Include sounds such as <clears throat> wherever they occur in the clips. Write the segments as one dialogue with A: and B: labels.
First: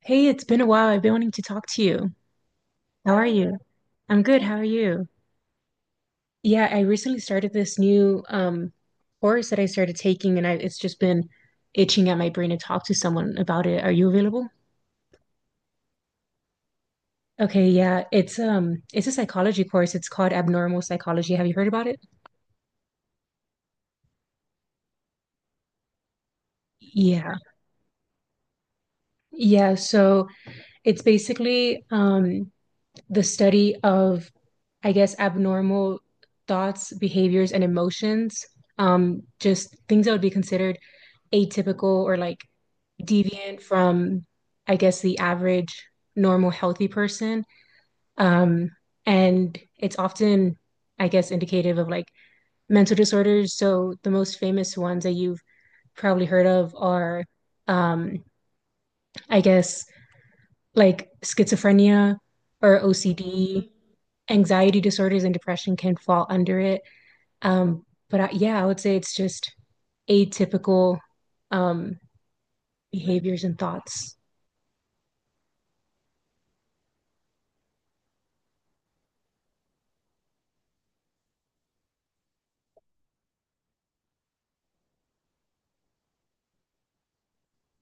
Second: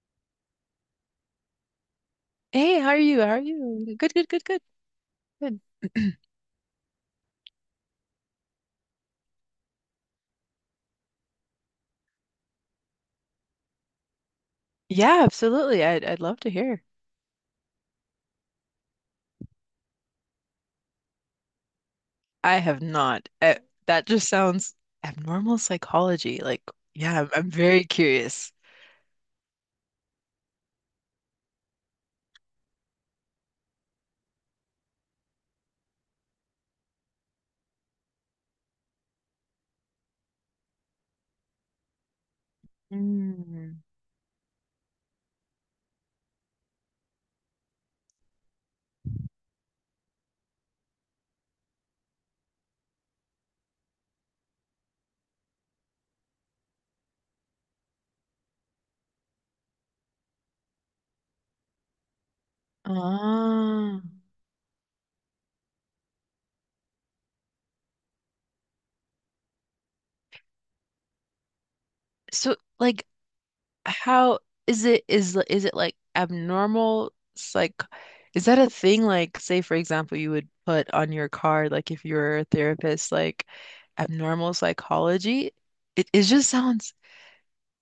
A: Hey, it's been a while. I've been wanting to talk to you.
B: Hey, how are
A: How
B: you?
A: are
B: How are
A: you?
B: you? Good,
A: I'm
B: good,
A: good.
B: good,
A: How
B: good,
A: are you?
B: good. <clears throat>
A: Yeah, I recently started this new course that I started taking and I it's just been itching at my brain to talk to someone about it. Are you available?
B: Yeah, absolutely. I'd love to hear.
A: Okay, yeah. It's a psychology course. It's called Abnormal Psychology. Have you heard about it?
B: I have not. That just sounds abnormal psychology. Like, yeah, I'm,
A: Yeah.
B: I'm very curious.
A: Yeah, so it's basically the study of, I guess, abnormal thoughts, behaviors, and emotions. Just things that would be considered atypical or like deviant
B: Mm.
A: from, I guess, the average normal healthy person. Um, and it's often, I guess, indicative of like mental disorders. So the most famous ones that you've probably heard of are, um, I guess, like schizophrenia or OCD.
B: Ah.
A: Anxiety disorders and depression can fall under it. Yeah, I would say it's just atypical, um,
B: So, like,
A: behaviors and thoughts.
B: how is it? Is it like abnormal psych? Is that a thing? Like, say for example, you would put on your card, like if you're a therapist, like abnormal psychology. It just sounds.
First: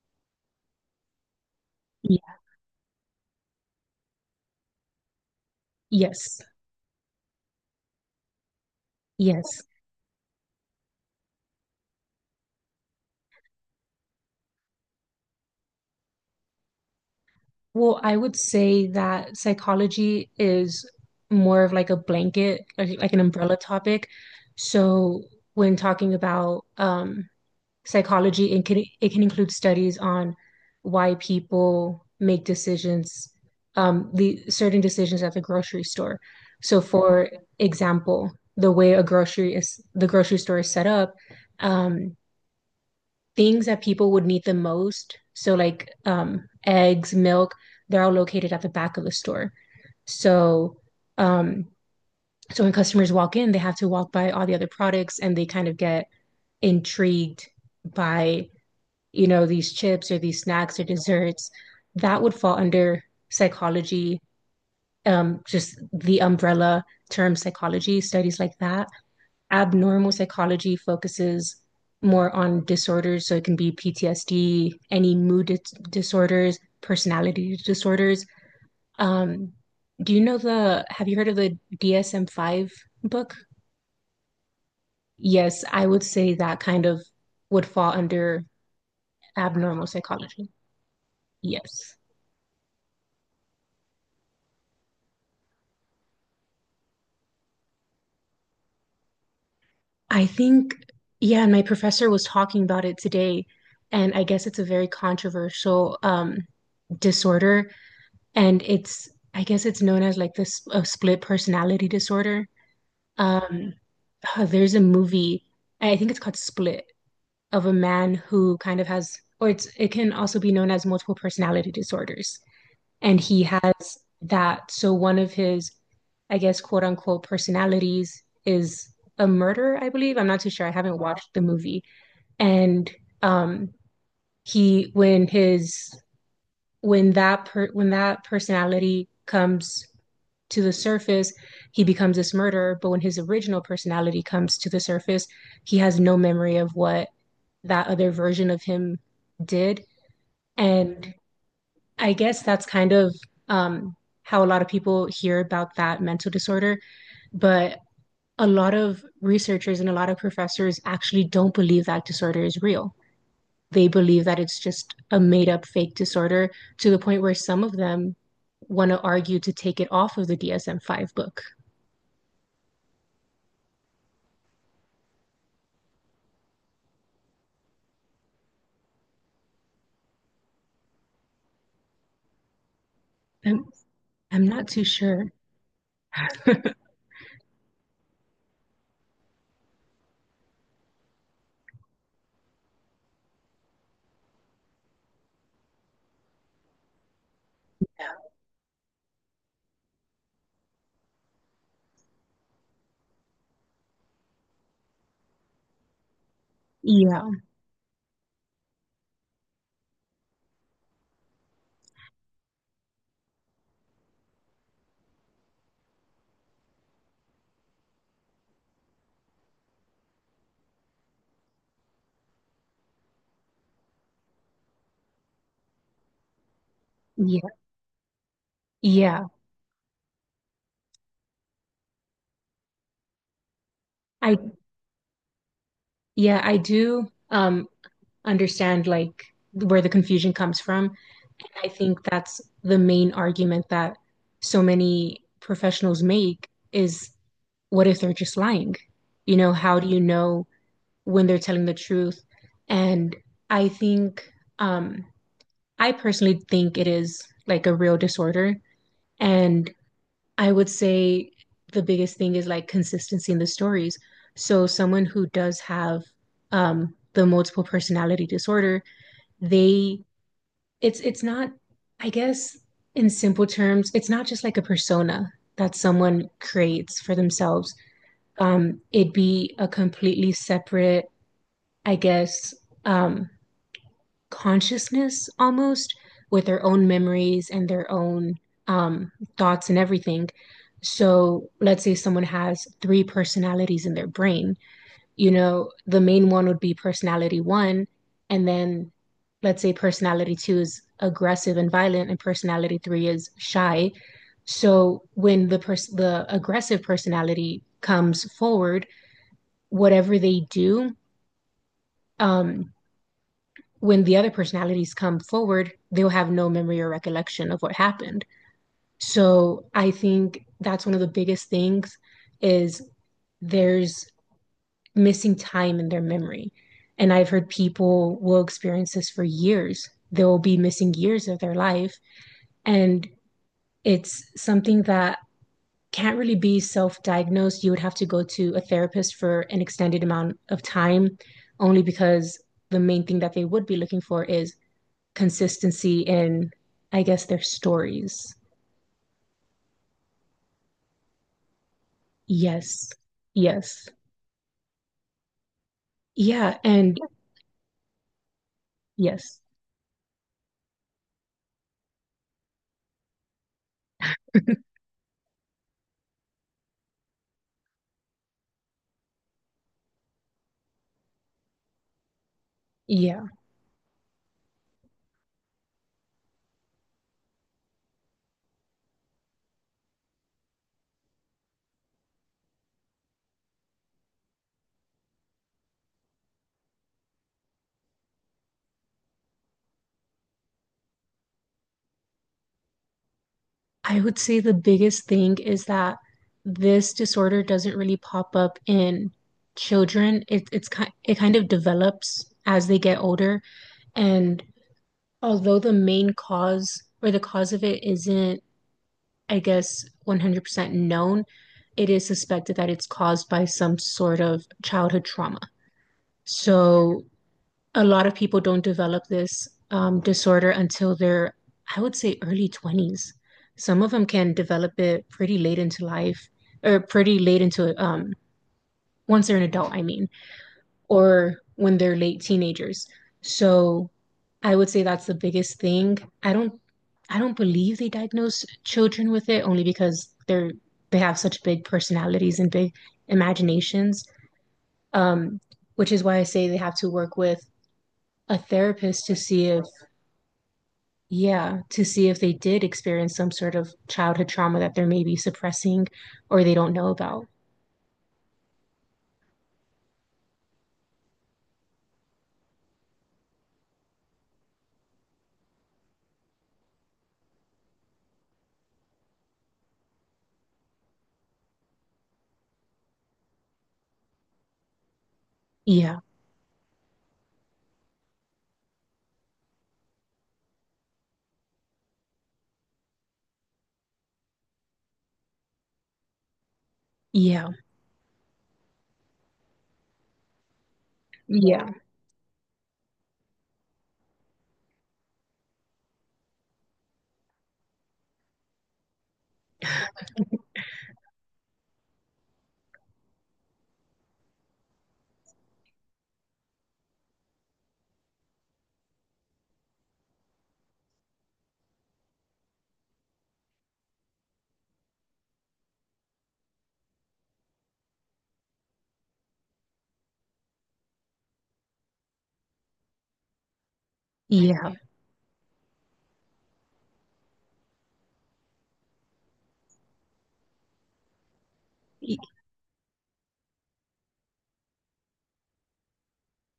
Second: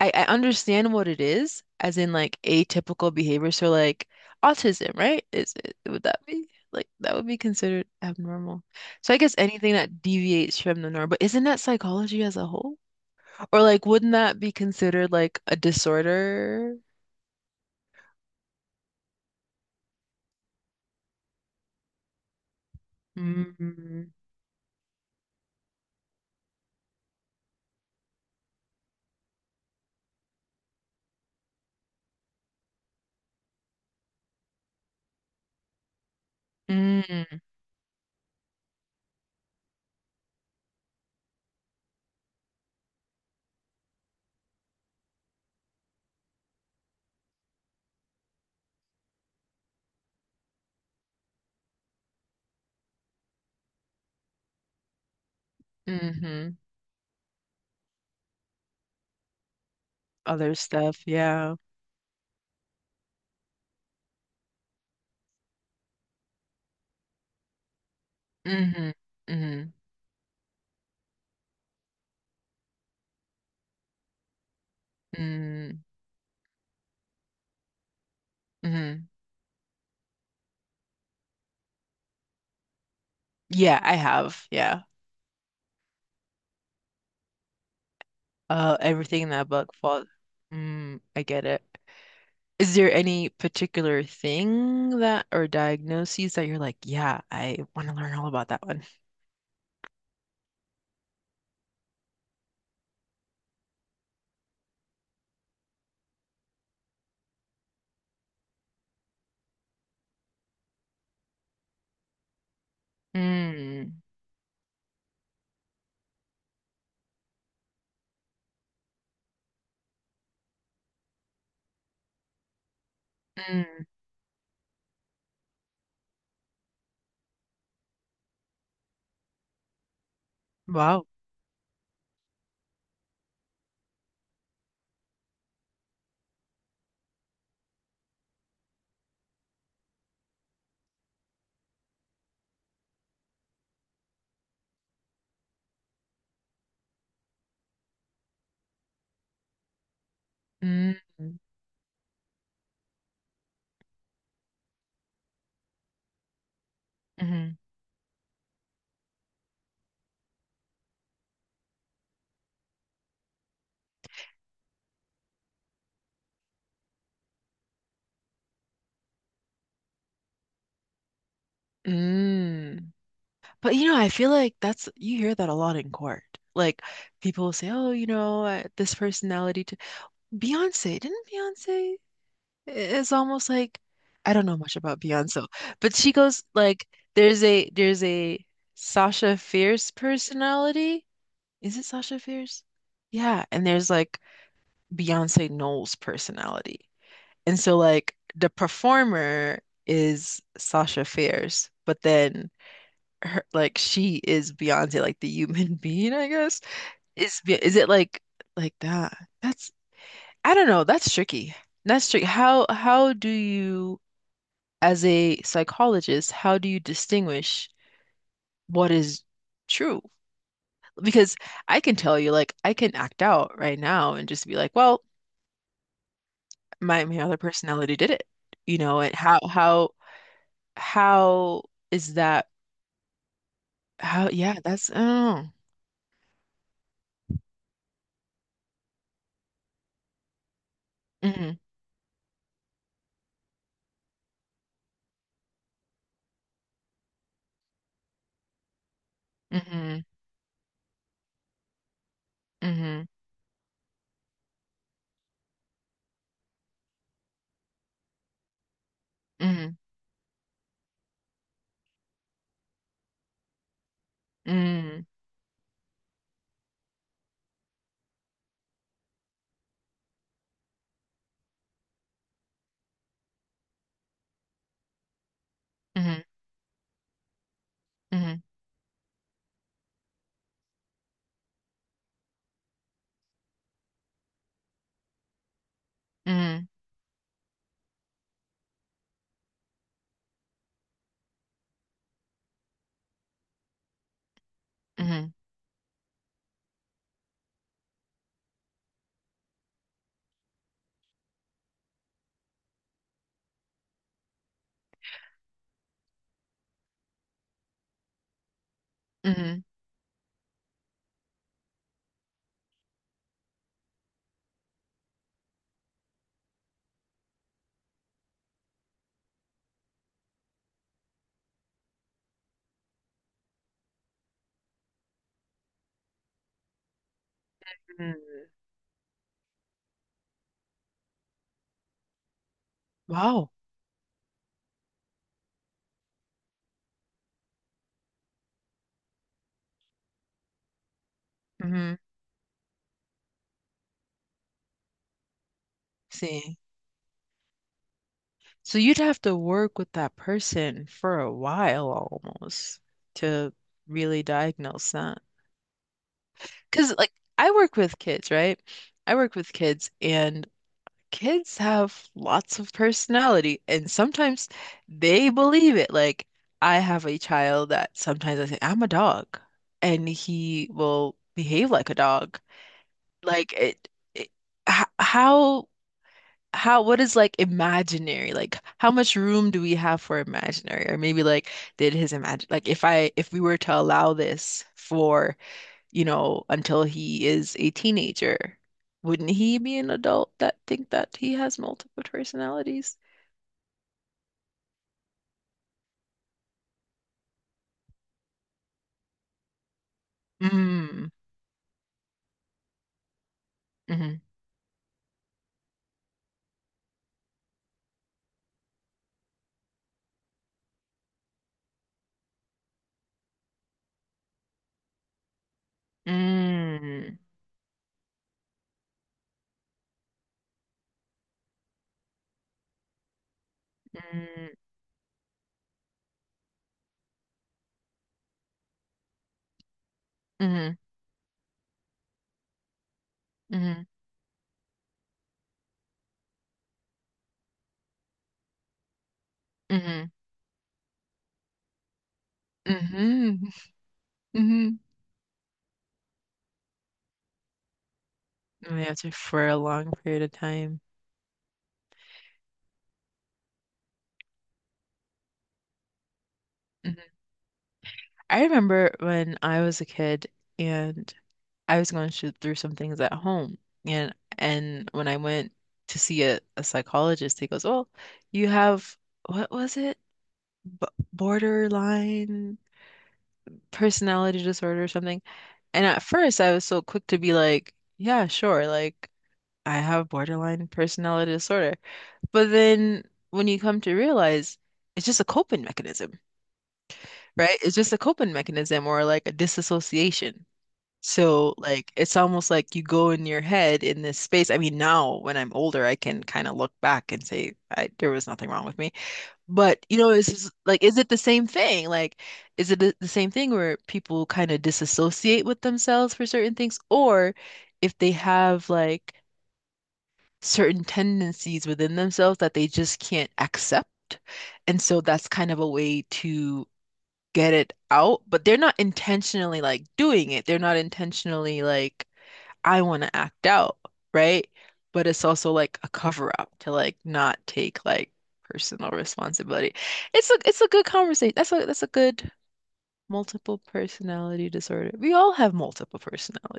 B: I understand what it is, as in like atypical behavior. So like autism, right? Is it would that
A: Yes,
B: be like that would be considered abnormal? So I guess
A: yes.
B: anything that deviates from the norm, but isn't that psychology as a whole? Or like wouldn't that be considered like a disorder?
A: Well, I would say that psychology is more of like a blanket, like an umbrella
B: Mm-hmm.
A: topic. So when talking about psychology, it can include studies on why people make decisions, the certain decisions at the grocery store. So for
B: Mm-hmm.
A: example, the way a grocery is the grocery store is set up. Um, things that people would need the most. So like eggs, milk, they're all located at the back of the store. So um, so when customers walk in, they have to walk by all the other products and they kind of get
B: Mm-hmm.
A: intrigued by, you know, these chips or these
B: Other
A: snacks or
B: stuff,
A: desserts.
B: yeah.
A: That would fall under psychology, just the umbrella term psychology. Studies like that,
B: Mm-hmm. Mm-hmm.
A: abnormal psychology focuses more on disorders. So it can be PTSD, any
B: Mm-hmm.
A: disorders, personality disorders.
B: Mm-hmm.
A: Um, do you know have you heard of the DSM-5 book?
B: Yeah, I have. Yeah.
A: Yes, I would say that kind of would fall under
B: Everything in that book
A: abnormal
B: falls.
A: psychology.
B: Mm, I get it.
A: Yes.
B: Is there any particular thing that or diagnoses that you're like, yeah, I want to learn all about that one?
A: I think, yeah, and my professor was talking about it today, and I guess it's a very controversial, disorder, and it's I guess it's known as like this split personality disorder. Um,
B: Mm,
A: there's a movie, I think it's called Split, of a man who kind of has, or it can also be known as multiple personality disorders, and he has
B: mm,
A: that. So one of his, I guess, quote unquote personalities is a murderer. I believe. I'm not too sure. I haven't
B: wow.
A: watched the movie, and um, he when that personality comes to the surface, he becomes this murderer. But when his original personality comes to the surface, he has no memory of what that other version of him did.
B: Mm,
A: And I guess that's kind of, um, how a lot of people hear about that mental disorder.
B: mm,
A: But a lot of researchers and a lot of professors actually don't believe that disorder is real. They believe that it's just a made up fake disorder, to the point where some of them want to argue to take it off of the DSM 5 book.
B: mm. But you know, I feel like that's you hear that a lot in court. Like people will say, oh, you know, this personality. T Beyonce, didn't Beyonce? It's almost
A: I'm,
B: like I
A: I'm
B: don't know
A: not
B: much
A: too
B: about
A: sure.
B: Beyonce, but she goes like,
A: <laughs>
B: there's a Sasha Fierce personality. Is it Sasha Fierce? Yeah, and there's like Beyonce Knowles personality. And so like the performer is Sasha Fierce, but then her like she is Beyonce, like the human <laughs> being, I guess.
A: Yeah,
B: Is it like that? That's I don't know, that's tricky. That's tricky. How do you as a psychologist, how do you distinguish what is true? Because I can tell you, like, I can act out right now and just be like, well, my other
A: yeah,
B: personality did it. You know, and
A: yeah.
B: how is that how
A: I
B: yeah, that's oh.
A: yeah, I do understand like where the confusion comes from.
B: Mm-hmm.
A: I think that's the main argument that so many professionals make is, what if they're just lying? You know, how do you
B: Mm-hmm.
A: know when they're telling the truth?
B: Mm-hmm.
A: And I think, um, I personally think it is like a real disorder. And
B: Mm-hmm.
A: I would say the biggest thing is like consistency in the stories. So,
B: Mm-hmm.
A: someone who does have, the multiple personality disorder, they, it's not, I guess, in simple terms, it's not just like a persona that
B: Mm-hmm.
A: someone creates for themselves.
B: Mm-hmm.
A: It'd be a completely separate, I guess, um, consciousness almost, with their
B: Mm-hmm.
A: own memories and their own, um, thoughts and everything. So let's say someone has three personalities in their brain. You
B: Mm-hmm.
A: know, the main one would be personality one. And then let's say personality two is aggressive and violent, and personality three is shy. So when the aggressive personality comes forward,
B: Mm-hmm,
A: whatever they do, um, when the other personalities come forward, they'll have no memory or recollection of what happened. So I think that's one of the biggest things, is there's missing time in their memory. And I've heard people will
B: mm-hmm.
A: experience this for years. They will be missing years of their life. And
B: Wow.
A: it's something that can't really be self diagnosed. You would have to go to a therapist for an extended amount of time, only
B: Mm-hmm.
A: because the main thing that they would be looking for is consistency in,
B: See.
A: I guess, their stories.
B: So you'd have to work with that person for a while almost
A: Yes.
B: to
A: Yes.
B: really diagnose that.
A: Yeah.
B: Because
A: And
B: like I work with kids, right? I work
A: yes.
B: with kids and kids have lots of personality and sometimes they believe it. Like I have a child that sometimes I say, I'm a dog, and he will behave like a dog.
A: Yeah.
B: Like it h- how how what is like imaginary? Like how much room do we have for imaginary? Or maybe like did his imagine like if we were to allow this for you know, until he is a teenager. Wouldn't he be an adult that think that he has multiple personalities?
A: I would say the biggest thing is that this disorder doesn't really pop up in children.
B: Mm,
A: It kind of develops as they get older.
B: mm-hmm,
A: And although the main cause or the cause of it isn't, I guess, 100% known, it is suspected that it's caused by some sort of childhood trauma. So
B: mm,
A: a lot of people don't develop this, disorder until they're, I would say, early 20s. Some of them can
B: mm,
A: develop it pretty late into life, or pretty late into, once they're an adult, I mean,
B: mm-hmm,
A: or when they're late teenagers.
B: mm-hmm,
A: So I would say that's the biggest thing. I don't, I don't believe they diagnose children with it only
B: mm-hmm,
A: because they have such big personalities and big
B: mm-hmm,
A: imaginations,
B: mm-hmm.
A: um, which is why I say they have to work with a therapist
B: After
A: to see
B: for a
A: if.
B: long period of time.
A: Yeah, to see if they did experience some sort of childhood trauma that they're maybe suppressing or they don't know
B: Hmm.
A: about.
B: I remember when I was a kid and I was going through some things at home, and when I went to see a psychologist, he goes, "Oh, you have what was it? B borderline personality disorder or something." And
A: Yeah,
B: at first, I was so quick to be like, yeah, sure, like I have borderline personality disorder. But then when you come to realize it's just a coping mechanism,
A: yeah,
B: right? It's just a coping mechanism or like a disassociation. So,
A: yeah,
B: like, it's almost like you go in your head in this space. I mean, now when I'm older, I can kind of look back and say, I, there was nothing wrong with me. But you know, it's just, like, is it the same thing? Like, is it the same thing where people kind of disassociate with themselves for certain things, or if they have like certain tendencies within themselves that they just can't accept, and so that's kind of a way to get it out, but they're not intentionally like doing it. They're not intentionally like I want to act out, right?
A: yeah,
B: But it's also like a cover up to like not take like personal responsibility. It's a good conversation. That's a
A: y-
B: good multiple personality disorder. We all have multiple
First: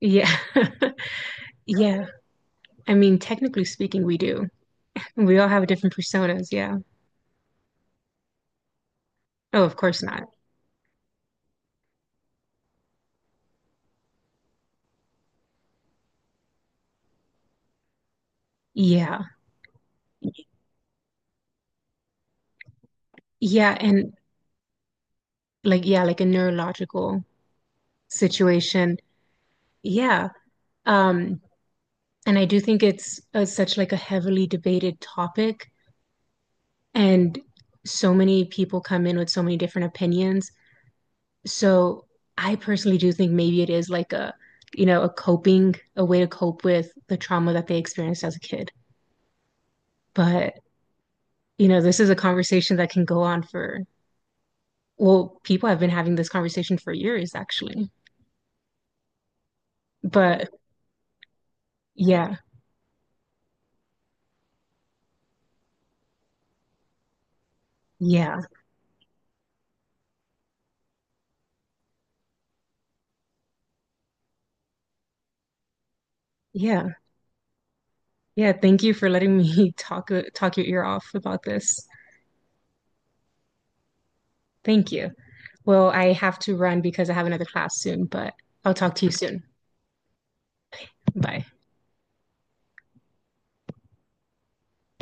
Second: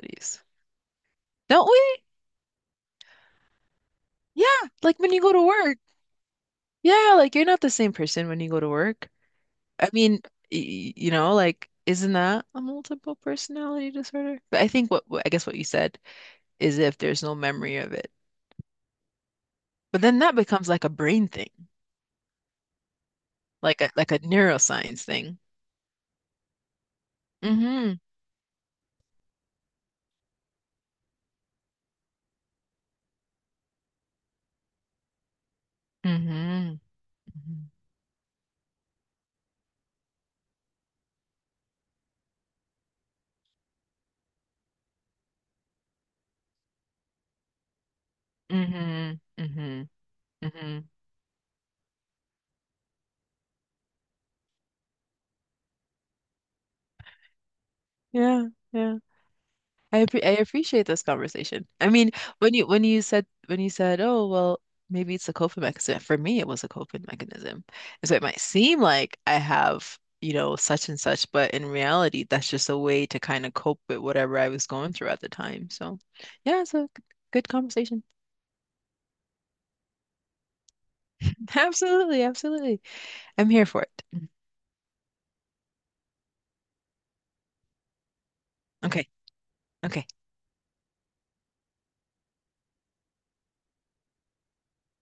A: yeah, <laughs>
B: don't we?
A: yeah. I mean, technically speaking, we
B: Yeah,
A: do.
B: like when you go
A: We
B: to
A: all have
B: work.
A: different personas. Yeah.
B: Yeah, like you're not the same person when you go to work.
A: Oh, of
B: I
A: course
B: mean,
A: not.
B: you know, like isn't that a multiple personality disorder? But I think I guess what you said is if there's no memory of it.
A: Yeah.
B: But then that becomes like a brain thing.
A: Yeah,
B: Like a like
A: and
B: a neuroscience thing.
A: yeah, like a neurological
B: Hmm.
A: situation. Yeah. Um, and I do think it's such like a heavily debated topic,
B: Hmm.
A: and so many people come in with so many different opinions. So I personally do think maybe it is like a, you know, a way to cope with the trauma that they experienced as a kid.
B: Hmm. Hmm.
A: But,
B: Hmm.
A: you know, this is a conversation that can go on for, well, people have been having this conversation for years, actually.
B: Yeah, yeah. I
A: But
B: appreciate this conversation. I mean,
A: yeah,
B: when you said, "Oh, well, maybe it's a coping mechanism." For me, it was a coping mechanism. And so it might
A: yeah,
B: seem like I have, you know, such and such, but in reality, that's just a way to kind of cope with whatever I was going through at the time. So, yeah,
A: yeah,
B: good conversation.
A: yeah. Thank you for letting me <laughs> talk your ear off about
B: <laughs>
A: this.
B: Absolutely, absolutely. I'm here for it.
A: Thank you. Well, I have to run because I have another class soon, but I'll talk to
B: Okay.
A: you soon.
B: Okay.
A: Bye.